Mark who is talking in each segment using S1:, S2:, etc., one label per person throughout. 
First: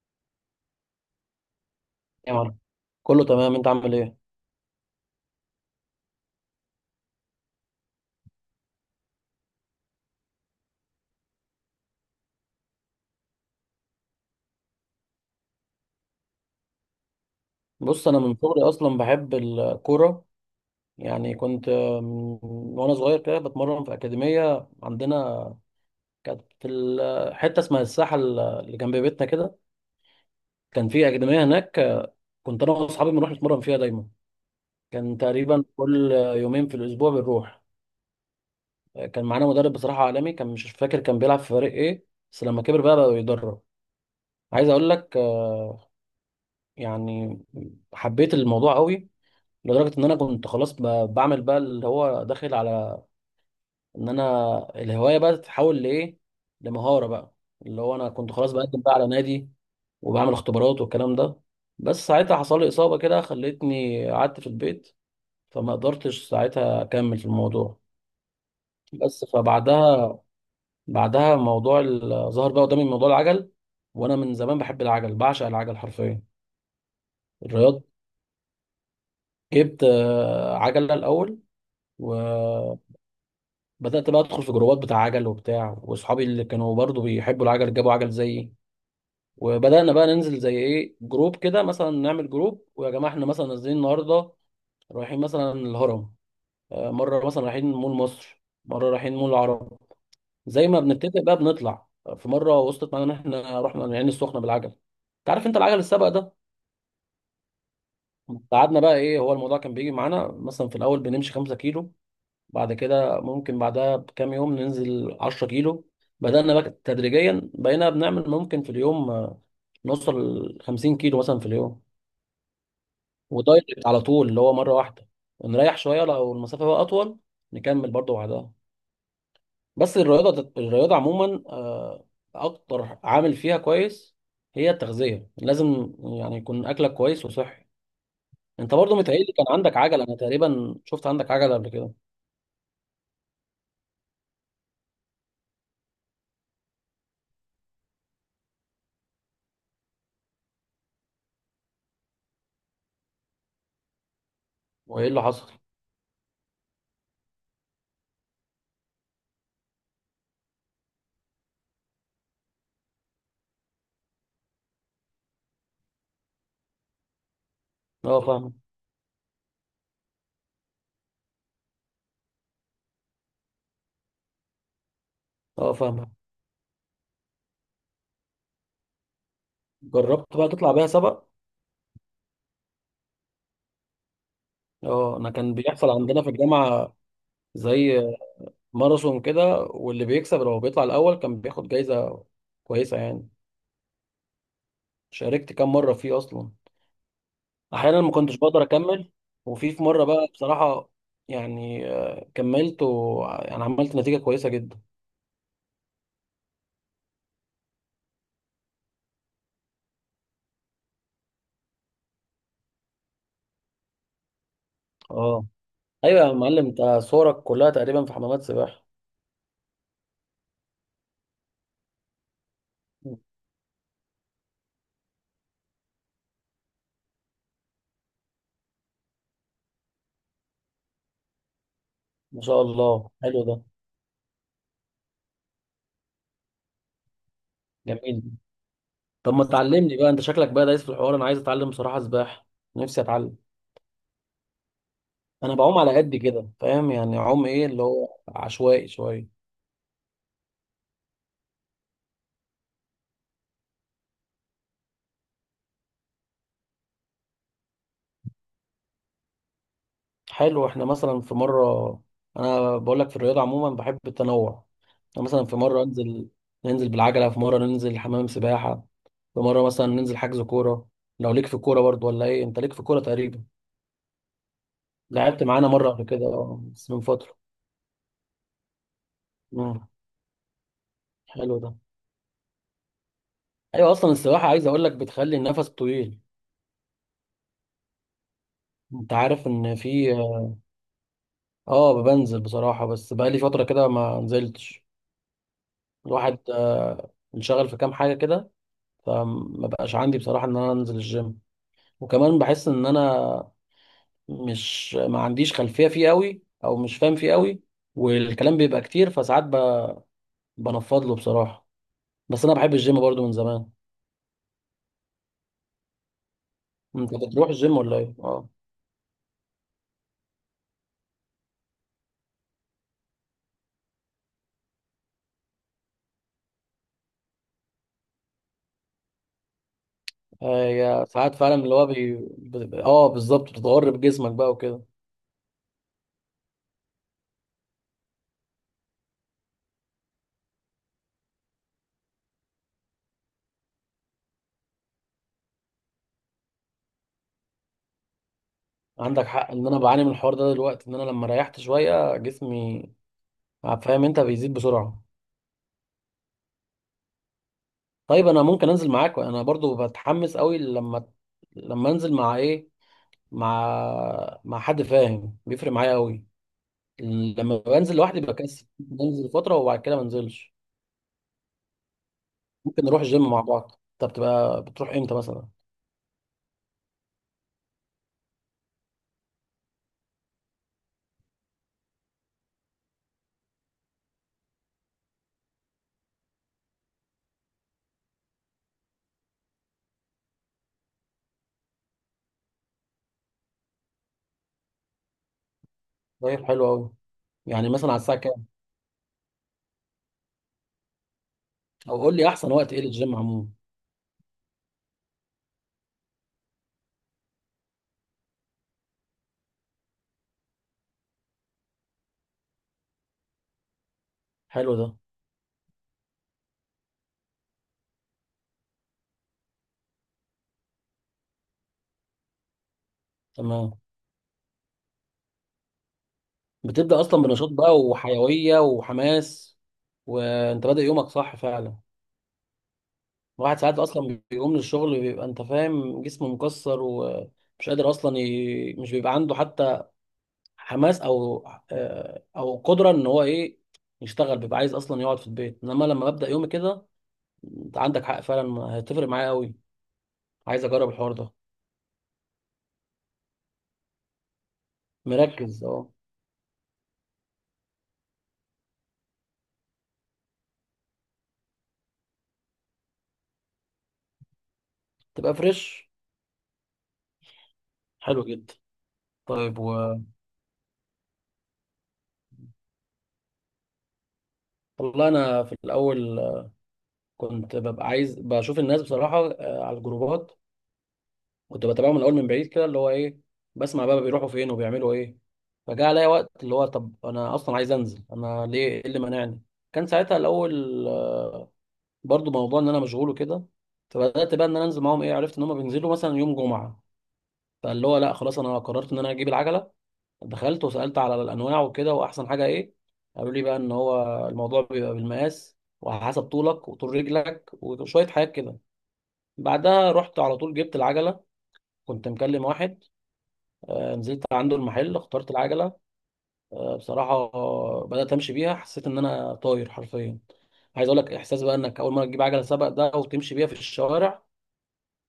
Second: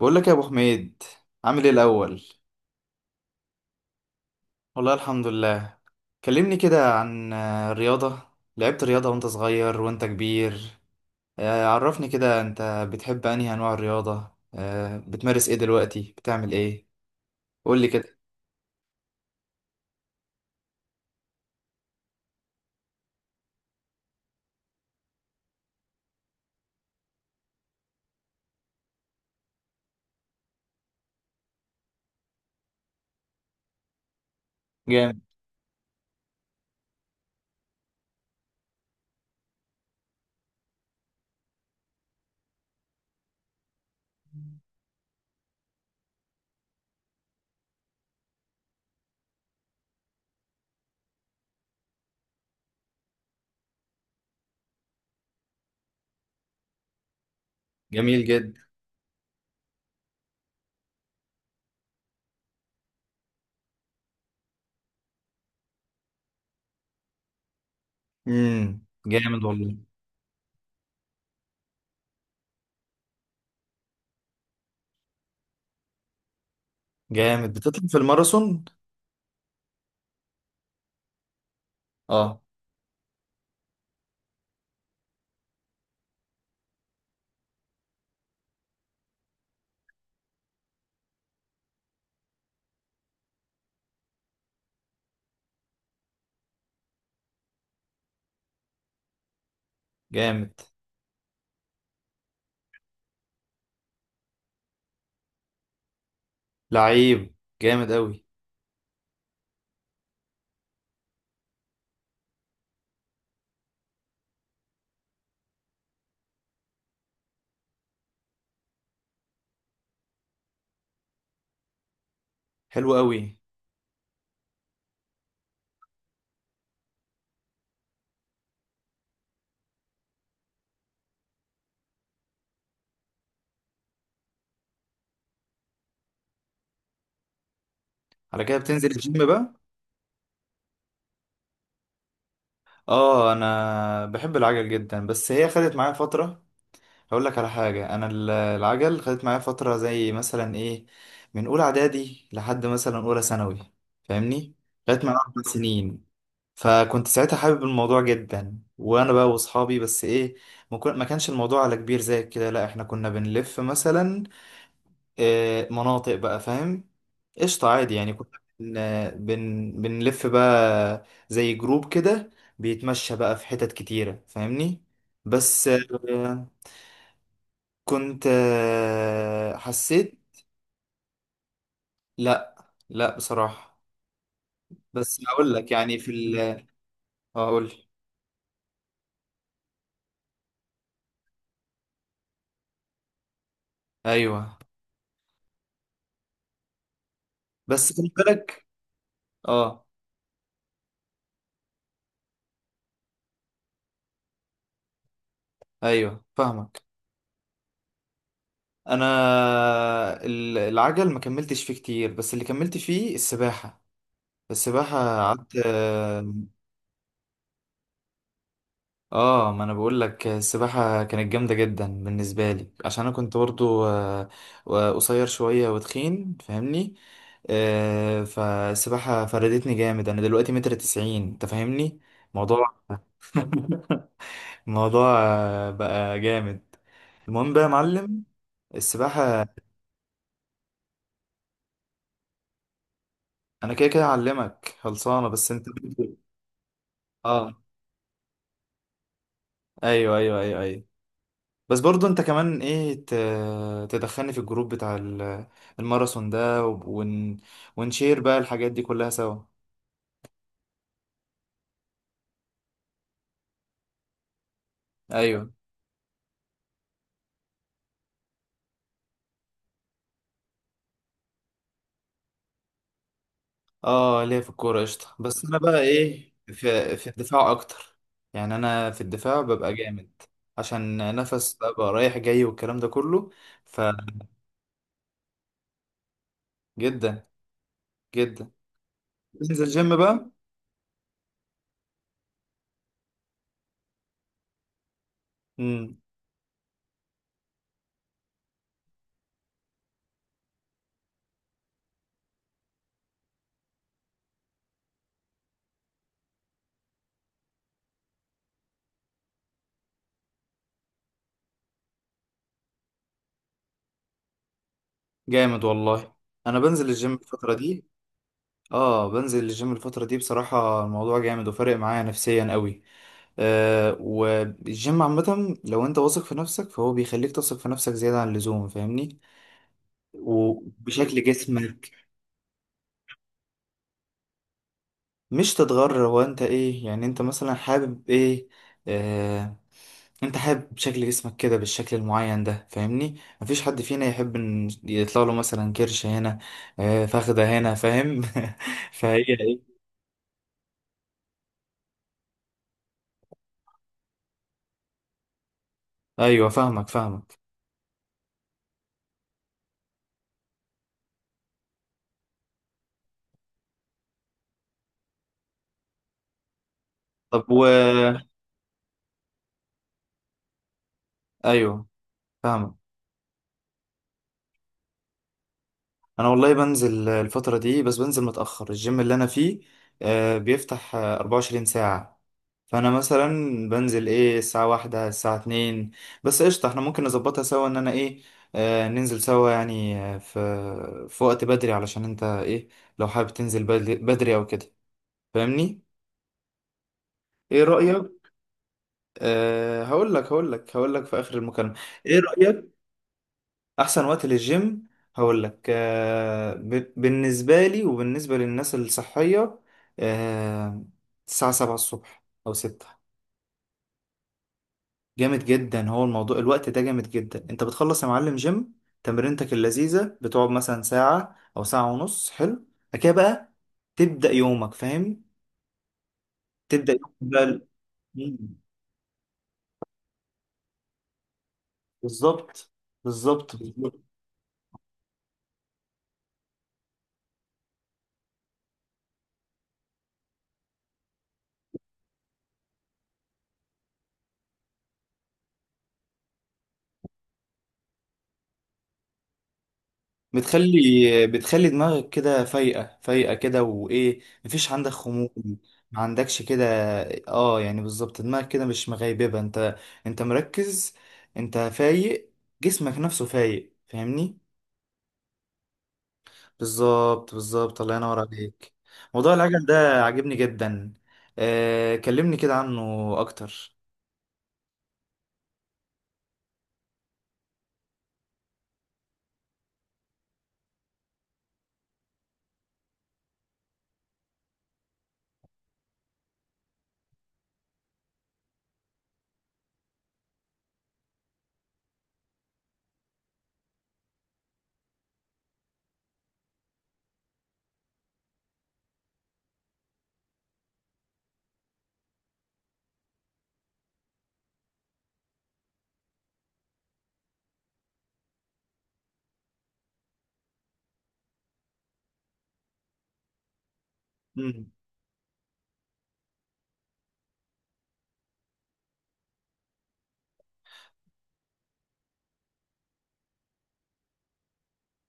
S1: بقول لك يا ابو حميد، عامل ايه الاول؟
S2: يا معلم، كله تمام، انت عامل ايه؟
S1: والله الحمد لله. كلمني كده عن الرياضه. لعبت رياضه وانت صغير وانت كبير؟ عرفني كده انت بتحب انهي انواع الرياضه، بتمارس ايه دلوقتي، بتعمل ايه؟ قول لي
S2: بص،
S1: كده.
S2: انا من صغري اصلا بحب الكوره. يعني كنت، من- وانا صغير كده بتمرن في اكاديميه عندنا. كانت في حته اسمها الساحه اللي جنب بيتنا كده. كان في اكاديميه هناك، كنت انا واصحابي بنروح نتمرن فيها دايما. كان
S1: جامد.
S2: تقريبا كل يومين في الاسبوع بنروح. كان معانا مدرب بصراحه عالمي، كان مش فاكر كان بيلعب في فريق ايه، بس لما كبر بقى يدرب. عايز اقول لك، يعني حبيت الموضوع قوي، لدرجة إن أنا كنت خلاص بعمل بقى اللي هو داخل على إن أنا الهواية بقى تتحول لإيه؟ لمهارة بقى، اللي هو أنا
S1: جميل
S2: كنت خلاص
S1: جدا.
S2: بقدم بقى على نادي وبعمل اختبارات والكلام ده. بس ساعتها حصل لي إصابة كده خلتني قعدت في البيت، فما قدرتش ساعتها أكمل في الموضوع. بس
S1: جامد والله.
S2: فبعدها موضوع ظهر بقى قدامي موضوع العجل، وأنا من زمان بحب العجل، بعشق العجل حرفيا.
S1: جامد.
S2: الرياض،
S1: بتطلع في الماراثون؟
S2: جبت عجلة الأول.
S1: اه.
S2: بدأت بقى أدخل في جروبات بتاع عجل وبتاع، وأصحابي اللي كانوا برضو بيحبوا العجل جابوا عجل زيي. وبدأنا بقى ننزل زي إيه جروب كده، مثلا نعمل جروب ويا جماعة إحنا مثلا نازلين النهاردة، رايحين مثلا الهرم. مرة مثلا رايحين مول مصر، مرة رايحين مول العرب.
S1: جامد.
S2: زي ما بنتفق بقى بنطلع. في مرة وصلت معانا إن إحنا رحنا العين السخنة بالعجل. أنت عارف أنت العجل السبق ده،
S1: لعيب. جامد قوي.
S2: قعدنا بقى إيه هو الموضوع. كان بيجي معانا مثلا في الأول بنمشي 5 كيلو، بعد كده ممكن بعدها بكام يوم ننزل 10 كيلو. بدأنا بقى تدريجيا بقينا بنعمل ممكن في اليوم نوصل ل 50 كيلو مثلا في اليوم،
S1: حلو قوي.
S2: ودايركت على طول اللي هو مرة واحدة، ونريح شوية لو المسافة بقى أطول نكمل برضه بعدها. بس الرياضة عموما أكتر عامل فيها كويس هي التغذية. لازم يعني يكون أكلك كويس وصحي.
S1: على كده
S2: أنت
S1: بتنزل
S2: برضه
S1: الجيم
S2: متهيألي كان
S1: بقى؟
S2: عندك عجلة، أنا تقريبا شفت عندك عجلة قبل كده،
S1: اه انا بحب العجل جدا، بس هي خدت معايا فتره. هقول لك على حاجة. أنا العجل خدت معايا فترة، زي مثلا إيه، من أولى إعدادي لحد مثلا أولى ثانوي. فاهمني؟ خدت
S2: وإيه
S1: معايا
S2: اللي
S1: أربع
S2: حصل؟
S1: سنين. فكنت ساعتها حابب الموضوع جدا، وأنا بقى وأصحابي. بس إيه، ما كانش الموضوع على كبير زي كده، لأ، إحنا كنا بنلف مثلا مناطق بقى. فاهم؟ قشطة عادي. يعني
S2: أه
S1: كنا
S2: فاهم،
S1: بنلف بقى زي جروب كده، بيتمشى بقى في حتت كتيرة. فاهمني؟ بس
S2: أه فاهم.
S1: كنت حسيت.
S2: جربت بقى تطلع بيها سبق.
S1: لا. لا بصراحة.
S2: اه،
S1: بس
S2: انا
S1: هقول
S2: كان
S1: لك،
S2: بيحصل
S1: يعني في
S2: عندنا في
S1: ال...
S2: الجامعه زي
S1: هقول.
S2: ماراثون كده، واللي بيكسب لو بيطلع الاول كان بياخد جايزه كويسه يعني.
S1: ايوه.
S2: شاركت كام مره فيه اصلا،
S1: بس
S2: احيانا
S1: خد
S2: ما كنتش بقدر
S1: بالك.
S2: اكمل، وفي
S1: اه.
S2: مره بقى بصراحه، يعني كملت، ويعني عملت نتيجه كويسه جدا.
S1: ايوه فاهمك. انا العجل ما كملتش فيه كتير، بس اللي كملت فيه السباحة. السباحة
S2: اه،
S1: قعدت
S2: ايوه يا معلم، انت صورك كلها تقريبا في حمامات سباحه.
S1: اه. ما انا بقول لك السباحه كانت جامده جدا بالنسبه لي، عشان انا كنت برضو قصير شويه وتخين. فاهمني؟ فالسباحه فردتني جامد. انا دلوقتي متر تسعين انت. فاهمني؟
S2: ما شاء
S1: موضوع
S2: الله، حلو ده.
S1: الموضوع بقى جامد. المهم بقى يا
S2: جميل.
S1: معلم،
S2: طب ما
S1: السباحه.
S2: تعلمني بقى، انت شكلك بقى دايس في الحوار، انا عايز اتعلم بصراحه سباحه، نفسي اتعلم.
S1: انا كده كده اعلمك، خلصانه، بس
S2: انا
S1: انت
S2: بعوم على قد كده، فاهم يعني، عوم
S1: اه.
S2: ايه اللي هو عشوائي شويه.
S1: ايوه ايوه ايوه ايوه. بس برضو انت كمان ايه، تدخلني في الجروب بتاع الماراثون ده ونشير بقى الحاجات دي كلها سوا.
S2: حلو، احنا مثلا في مره، انا بقول لك في الرياضه عموما بحب التنوع. أنا مثلا
S1: ايوه.
S2: في مره انزل، ننزل بالعجله، في مره ننزل حمام سباحه، في مره مثلا ننزل حجز كوره. لو ليك في الكوره برضو ولا ايه؟ انت ليك في الكوره تقريبا،
S1: اه ليا في الكورة قشطة،
S2: لعبت
S1: بس انا
S2: معانا
S1: بقى
S2: مره قبل كده
S1: ايه،
S2: بس
S1: في,
S2: من
S1: في
S2: فتره.
S1: الدفاع اكتر. يعني انا في الدفاع ببقى
S2: مم.
S1: جامد، عشان نفس
S2: حلو ده.
S1: بقى رايح جاي والكلام ده كله.
S2: ايوه اصلا السباحه، عايز اقول لك، بتخلي النفس طويل.
S1: فجدا جدا.
S2: انت عارف
S1: بنزل
S2: ان
S1: جيم
S2: في،
S1: بقى.
S2: اه بنزل بصراحه، بس بقالي فتره كده ما نزلتش.
S1: امم
S2: الواحد انشغل في كام حاجة كده، فما بقاش عندي بصراحة ان انا انزل الجيم. وكمان بحس ان انا مش، ما عنديش خلفية فيه قوي او مش فاهم فيه قوي، والكلام بيبقى كتير، فساعات بنفض له بصراحة. بس انا بحب الجيم برضو من زمان.
S1: جامد والله. انا بنزل
S2: انت
S1: الجيم
S2: بتروح
S1: الفترة
S2: الجيم
S1: دي.
S2: ولا ايه؟ اه.
S1: اه بنزل الجيم الفترة دي، بصراحة الموضوع جامد وفارق معايا نفسيا قوي. والجيم عامة، لو انت واثق في نفسك فهو بيخليك تثق في نفسك زيادة عن اللزوم. فاهمني؟
S2: هي
S1: وبشكل
S2: ساعات فعلا اللي هو
S1: جسمك.
S2: بي... بت- اه بالظبط بتتغر بجسمك بقى وكده.
S1: مش تتغر؟ هو انت ايه يعني، انت مثلا حابب ايه؟ آه. انت حابب شكل جسمك كده بالشكل المعين ده. فاهمني؟ مفيش حد فينا يحب ان يطلع له مثلا كرش هنا، آه فخدة هنا. فاهم؟ فهي
S2: عندك حق، ان انا
S1: ايه.
S2: بعاني من الحوار ده دلوقتي، ان انا لما ريحت شوية جسمي، فاهم، انت بيزيد بسرعة.
S1: ايوه فاهمك فاهمك.
S2: طيب انا ممكن انزل معاك، انا برضو بتحمس قوي لما انزل مع ايه؟ مع حد فاهم بيفرق معايا قوي.
S1: طب
S2: لما
S1: و...
S2: بنزل لوحدي بكسل، بنزل فتره وبعد كده ما انزلش.
S1: ايوه فاهمك.
S2: ممكن نروح جيم مع بعض. انت بتروح امتى مثلا؟
S1: انا والله بنزل الفترة دي، بس بنزل متأخر. الجيم اللي انا فيه بيفتح 24 ساعة. فانا مثلا بنزل ايه، الساعة واحدة الساعة اتنين. بس قشطة، احنا ممكن نظبطها سوا، ان انا ايه، ننزل سوا. يعني في وقت بدري، علشان انت ايه، لو حابب تنزل بدري بدري او كده. فاهمني؟
S2: طيب حلو قوي،
S1: ايه
S2: يعني مثلا على الساعه
S1: رأيك؟
S2: كام؟
S1: أه هقول لك هقول لك هقول لك في اخر المكالمة.
S2: او قول
S1: ايه
S2: لي احسن وقت
S1: رأيك؟
S2: ايه للجيم عموما.
S1: احسن وقت للجيم. هقول لك بالنسبه لي وبالنسبه للناس الصحيه، آه، الساعه 7 الصبح او 6.
S2: حلو ده.
S1: جامد جدا، هو الموضوع الوقت ده جامد جدا. انت بتخلص يا معلم جيم، تمرينتك اللذيذه، بتقعد مثلا ساعه او ساعه ونص. حلو. بعد كده بقى
S2: تمام.
S1: تبدا يومك. فاهم؟ تبدا
S2: بتبدا
S1: يومك
S2: اصلا
S1: بقى
S2: بنشاط بقى
S1: مم.
S2: وحيويه وحماس، وانت بادئ يومك، صح فعلا.
S1: بالظبط بالظبط.
S2: الواحد ساعات اصلا بيقوم من الشغل، بيبقى انت فاهم جسمه مكسر ومش قادر اصلا مش بيبقى عنده حتى حماس او قدره ان هو ايه يشتغل، بيبقى عايز اصلا يقعد في البيت، انما لما ببدا يومي كده، انت عندك حق فعلا، هتفرق معايا قوي. عايز اجرب الحوار
S1: بتخلي
S2: ده،
S1: بتخلي دماغك كده فايقة فايقة كده، وإيه مفيش عندك خمول.
S2: مركز. اه،
S1: ما عندكش كده. اه يعني بالظبط، دماغك كده مش مغيببة، انت مركز، انت فايق، جسمك نفسه فايق. فاهمني؟
S2: تبقى فريش.
S1: بالظبط بالظبط. الله ينور
S2: حلو جدا.
S1: عليك. موضوع
S2: طيب
S1: العجل
S2: و،
S1: ده عاجبني جدا. آه كلمني كده عنه اكتر.
S2: والله انا في الاول كنت ببقى عايز بشوف الناس بصراحه على الجروبات، كنت بتابعه من الاول من بعيد كده، اللي هو ايه، بسمع بقى بيروحوا فين وبيعملوا ايه. فجاء عليا وقت اللي هو طب انا اصلا عايز انزل، انا ليه ايه اللي مانعني؟ كان ساعتها الاول برضو موضوع ان انا مشغول وكده. فبدات بقى ان انا انزل معاهم، ايه، عرفت ان هم بينزلوا مثلا يوم جمعه، فاللي هو لا خلاص، انا قررت ان انا اجيب العجله. دخلت وسالت على الانواع وكده، واحسن حاجه ايه، قالوا لي بقى ان هو الموضوع بيبقى بالمقاس وعلى حسب طولك وطول رجلك وشويه حاجات كده. بعدها رحت على طول، جبت العجله، كنت مكلم واحد، نزلت عنده
S1: مم.
S2: المحل، اخترت العجله. بصراحه، بدات امشي بيها، حسيت ان انا طاير حرفيا. عايز اقول لك احساس بقى، انك اول مره تجيب عجله سباق ده وتمشي بيها في الشوارع،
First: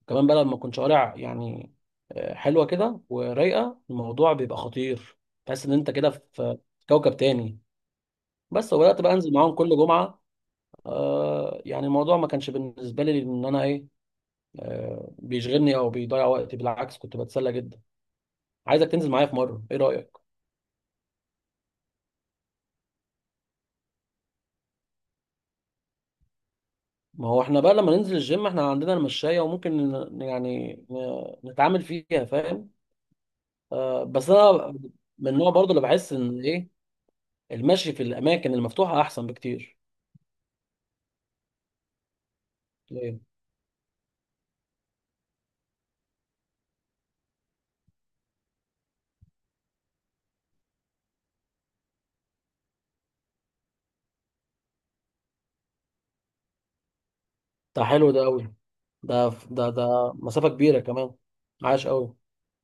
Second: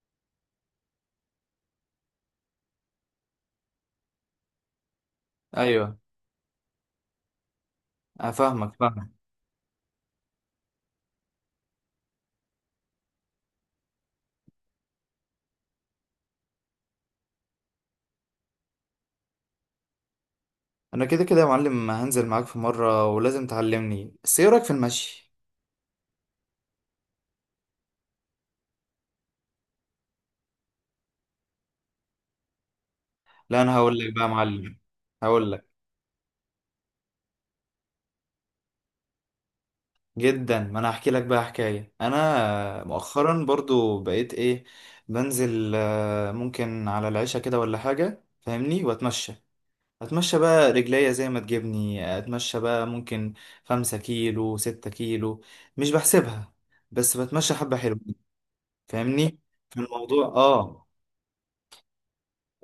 S2: كمان بقى لما تكون شوارع يعني حلوه كده ورايقه، الموضوع بيبقى خطير، تحس ان انت
S1: ايوه
S2: كده في كوكب تاني. بس
S1: افهمك
S2: وبدات
S1: فاهمك.
S2: بقى انزل معاهم كل جمعه. يعني الموضوع ما كانش بالنسبه لي ان انا ايه، بيشغلني او بيضيع وقتي، بالعكس كنت بتسلى جدا. عايزك تنزل معايا في مره، ايه رايك؟
S1: انا كده كده يا معلم هنزل معاك في مرة، ولازم تعلمني. بس ايه رأيك في المشي؟
S2: ما هو احنا بقى لما ننزل الجيم احنا عندنا المشاية، وممكن يعني نتعامل فيها، فاهم.
S1: لا انا هقول لك بقى يا
S2: بس انا
S1: معلم.
S2: من النوع
S1: هقول لك،
S2: برضو اللي بحس ان ايه، المشي في الاماكن المفتوحة احسن بكتير.
S1: جدا، ما انا هحكي لك بقى حكايه. انا
S2: طيب.
S1: مؤخرا برضو بقيت ايه، بنزل ممكن على العشاء كده ولا حاجه. فاهمني؟ واتمشى. اتمشى بقى رجليا زي ما تجيبني، اتمشى بقى ممكن 5 كيلو 6 كيلو، مش بحسبها، بس بتمشى حبه
S2: ده
S1: حلوه.
S2: حلو ده قوي، ده
S1: فاهمني؟
S2: ده
S1: في
S2: ده
S1: الموضوع
S2: مسافة كبيرة
S1: اه
S2: كمان. عاش قوي.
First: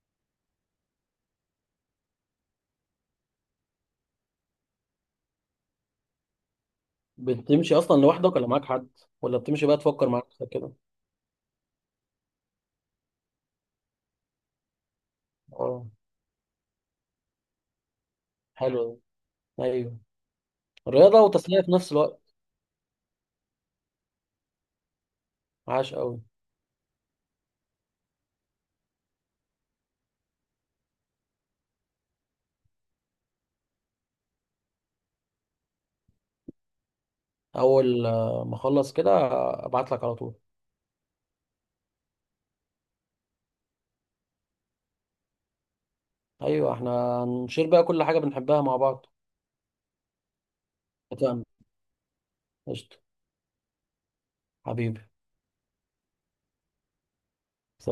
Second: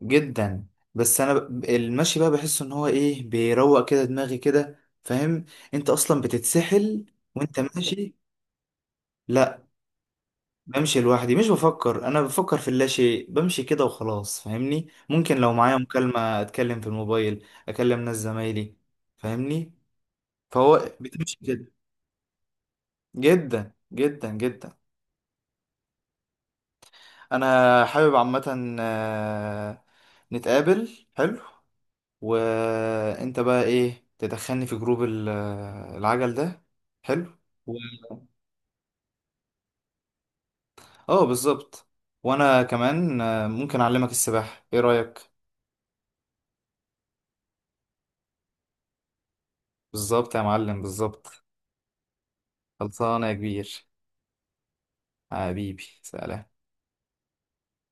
S1: جدا. بس انا المشي بقى بحس ان هو ايه بيروق كده دماغي كده. فاهم؟ انت اصلا بتتسحل وانت
S2: بتمشي اصلا
S1: ماشي.
S2: لوحدك ولا معاك حد؟ ولا
S1: لا
S2: بتمشي بقى تفكر مع نفسك كده؟
S1: بمشي لوحدي، مش بفكر، انا بفكر في اللاشيء، بمشي كده وخلاص. فاهمني؟ ممكن لو معايا
S2: اه،
S1: مكالمة اتكلم في الموبايل، اكلم ناس زمايلي.
S2: حلو ده.
S1: فاهمني؟
S2: ايوه،
S1: فهو
S2: رياضة
S1: بتمشي
S2: وتسلية في
S1: كده.
S2: نفس الوقت.
S1: جدا جدا جدا.
S2: عاش قوي.
S1: انا حابب عامة نتقابل. حلو. وانت بقى ايه تدخلني في جروب العجل ده. حلو. و...
S2: اول ما اخلص كده ابعت لك على طول.
S1: اه بالظبط. وانا كمان ممكن اعلمك السباحة، ايه رأيك؟
S2: ايوه احنا هنشير بقى كل حاجه بنحبها مع بعض.
S1: بالظبط يا معلم بالظبط.
S2: اتفقنا. قشطه.
S1: خلصانة يا كبير.
S2: حبيبي.
S1: حبيبي. سلام.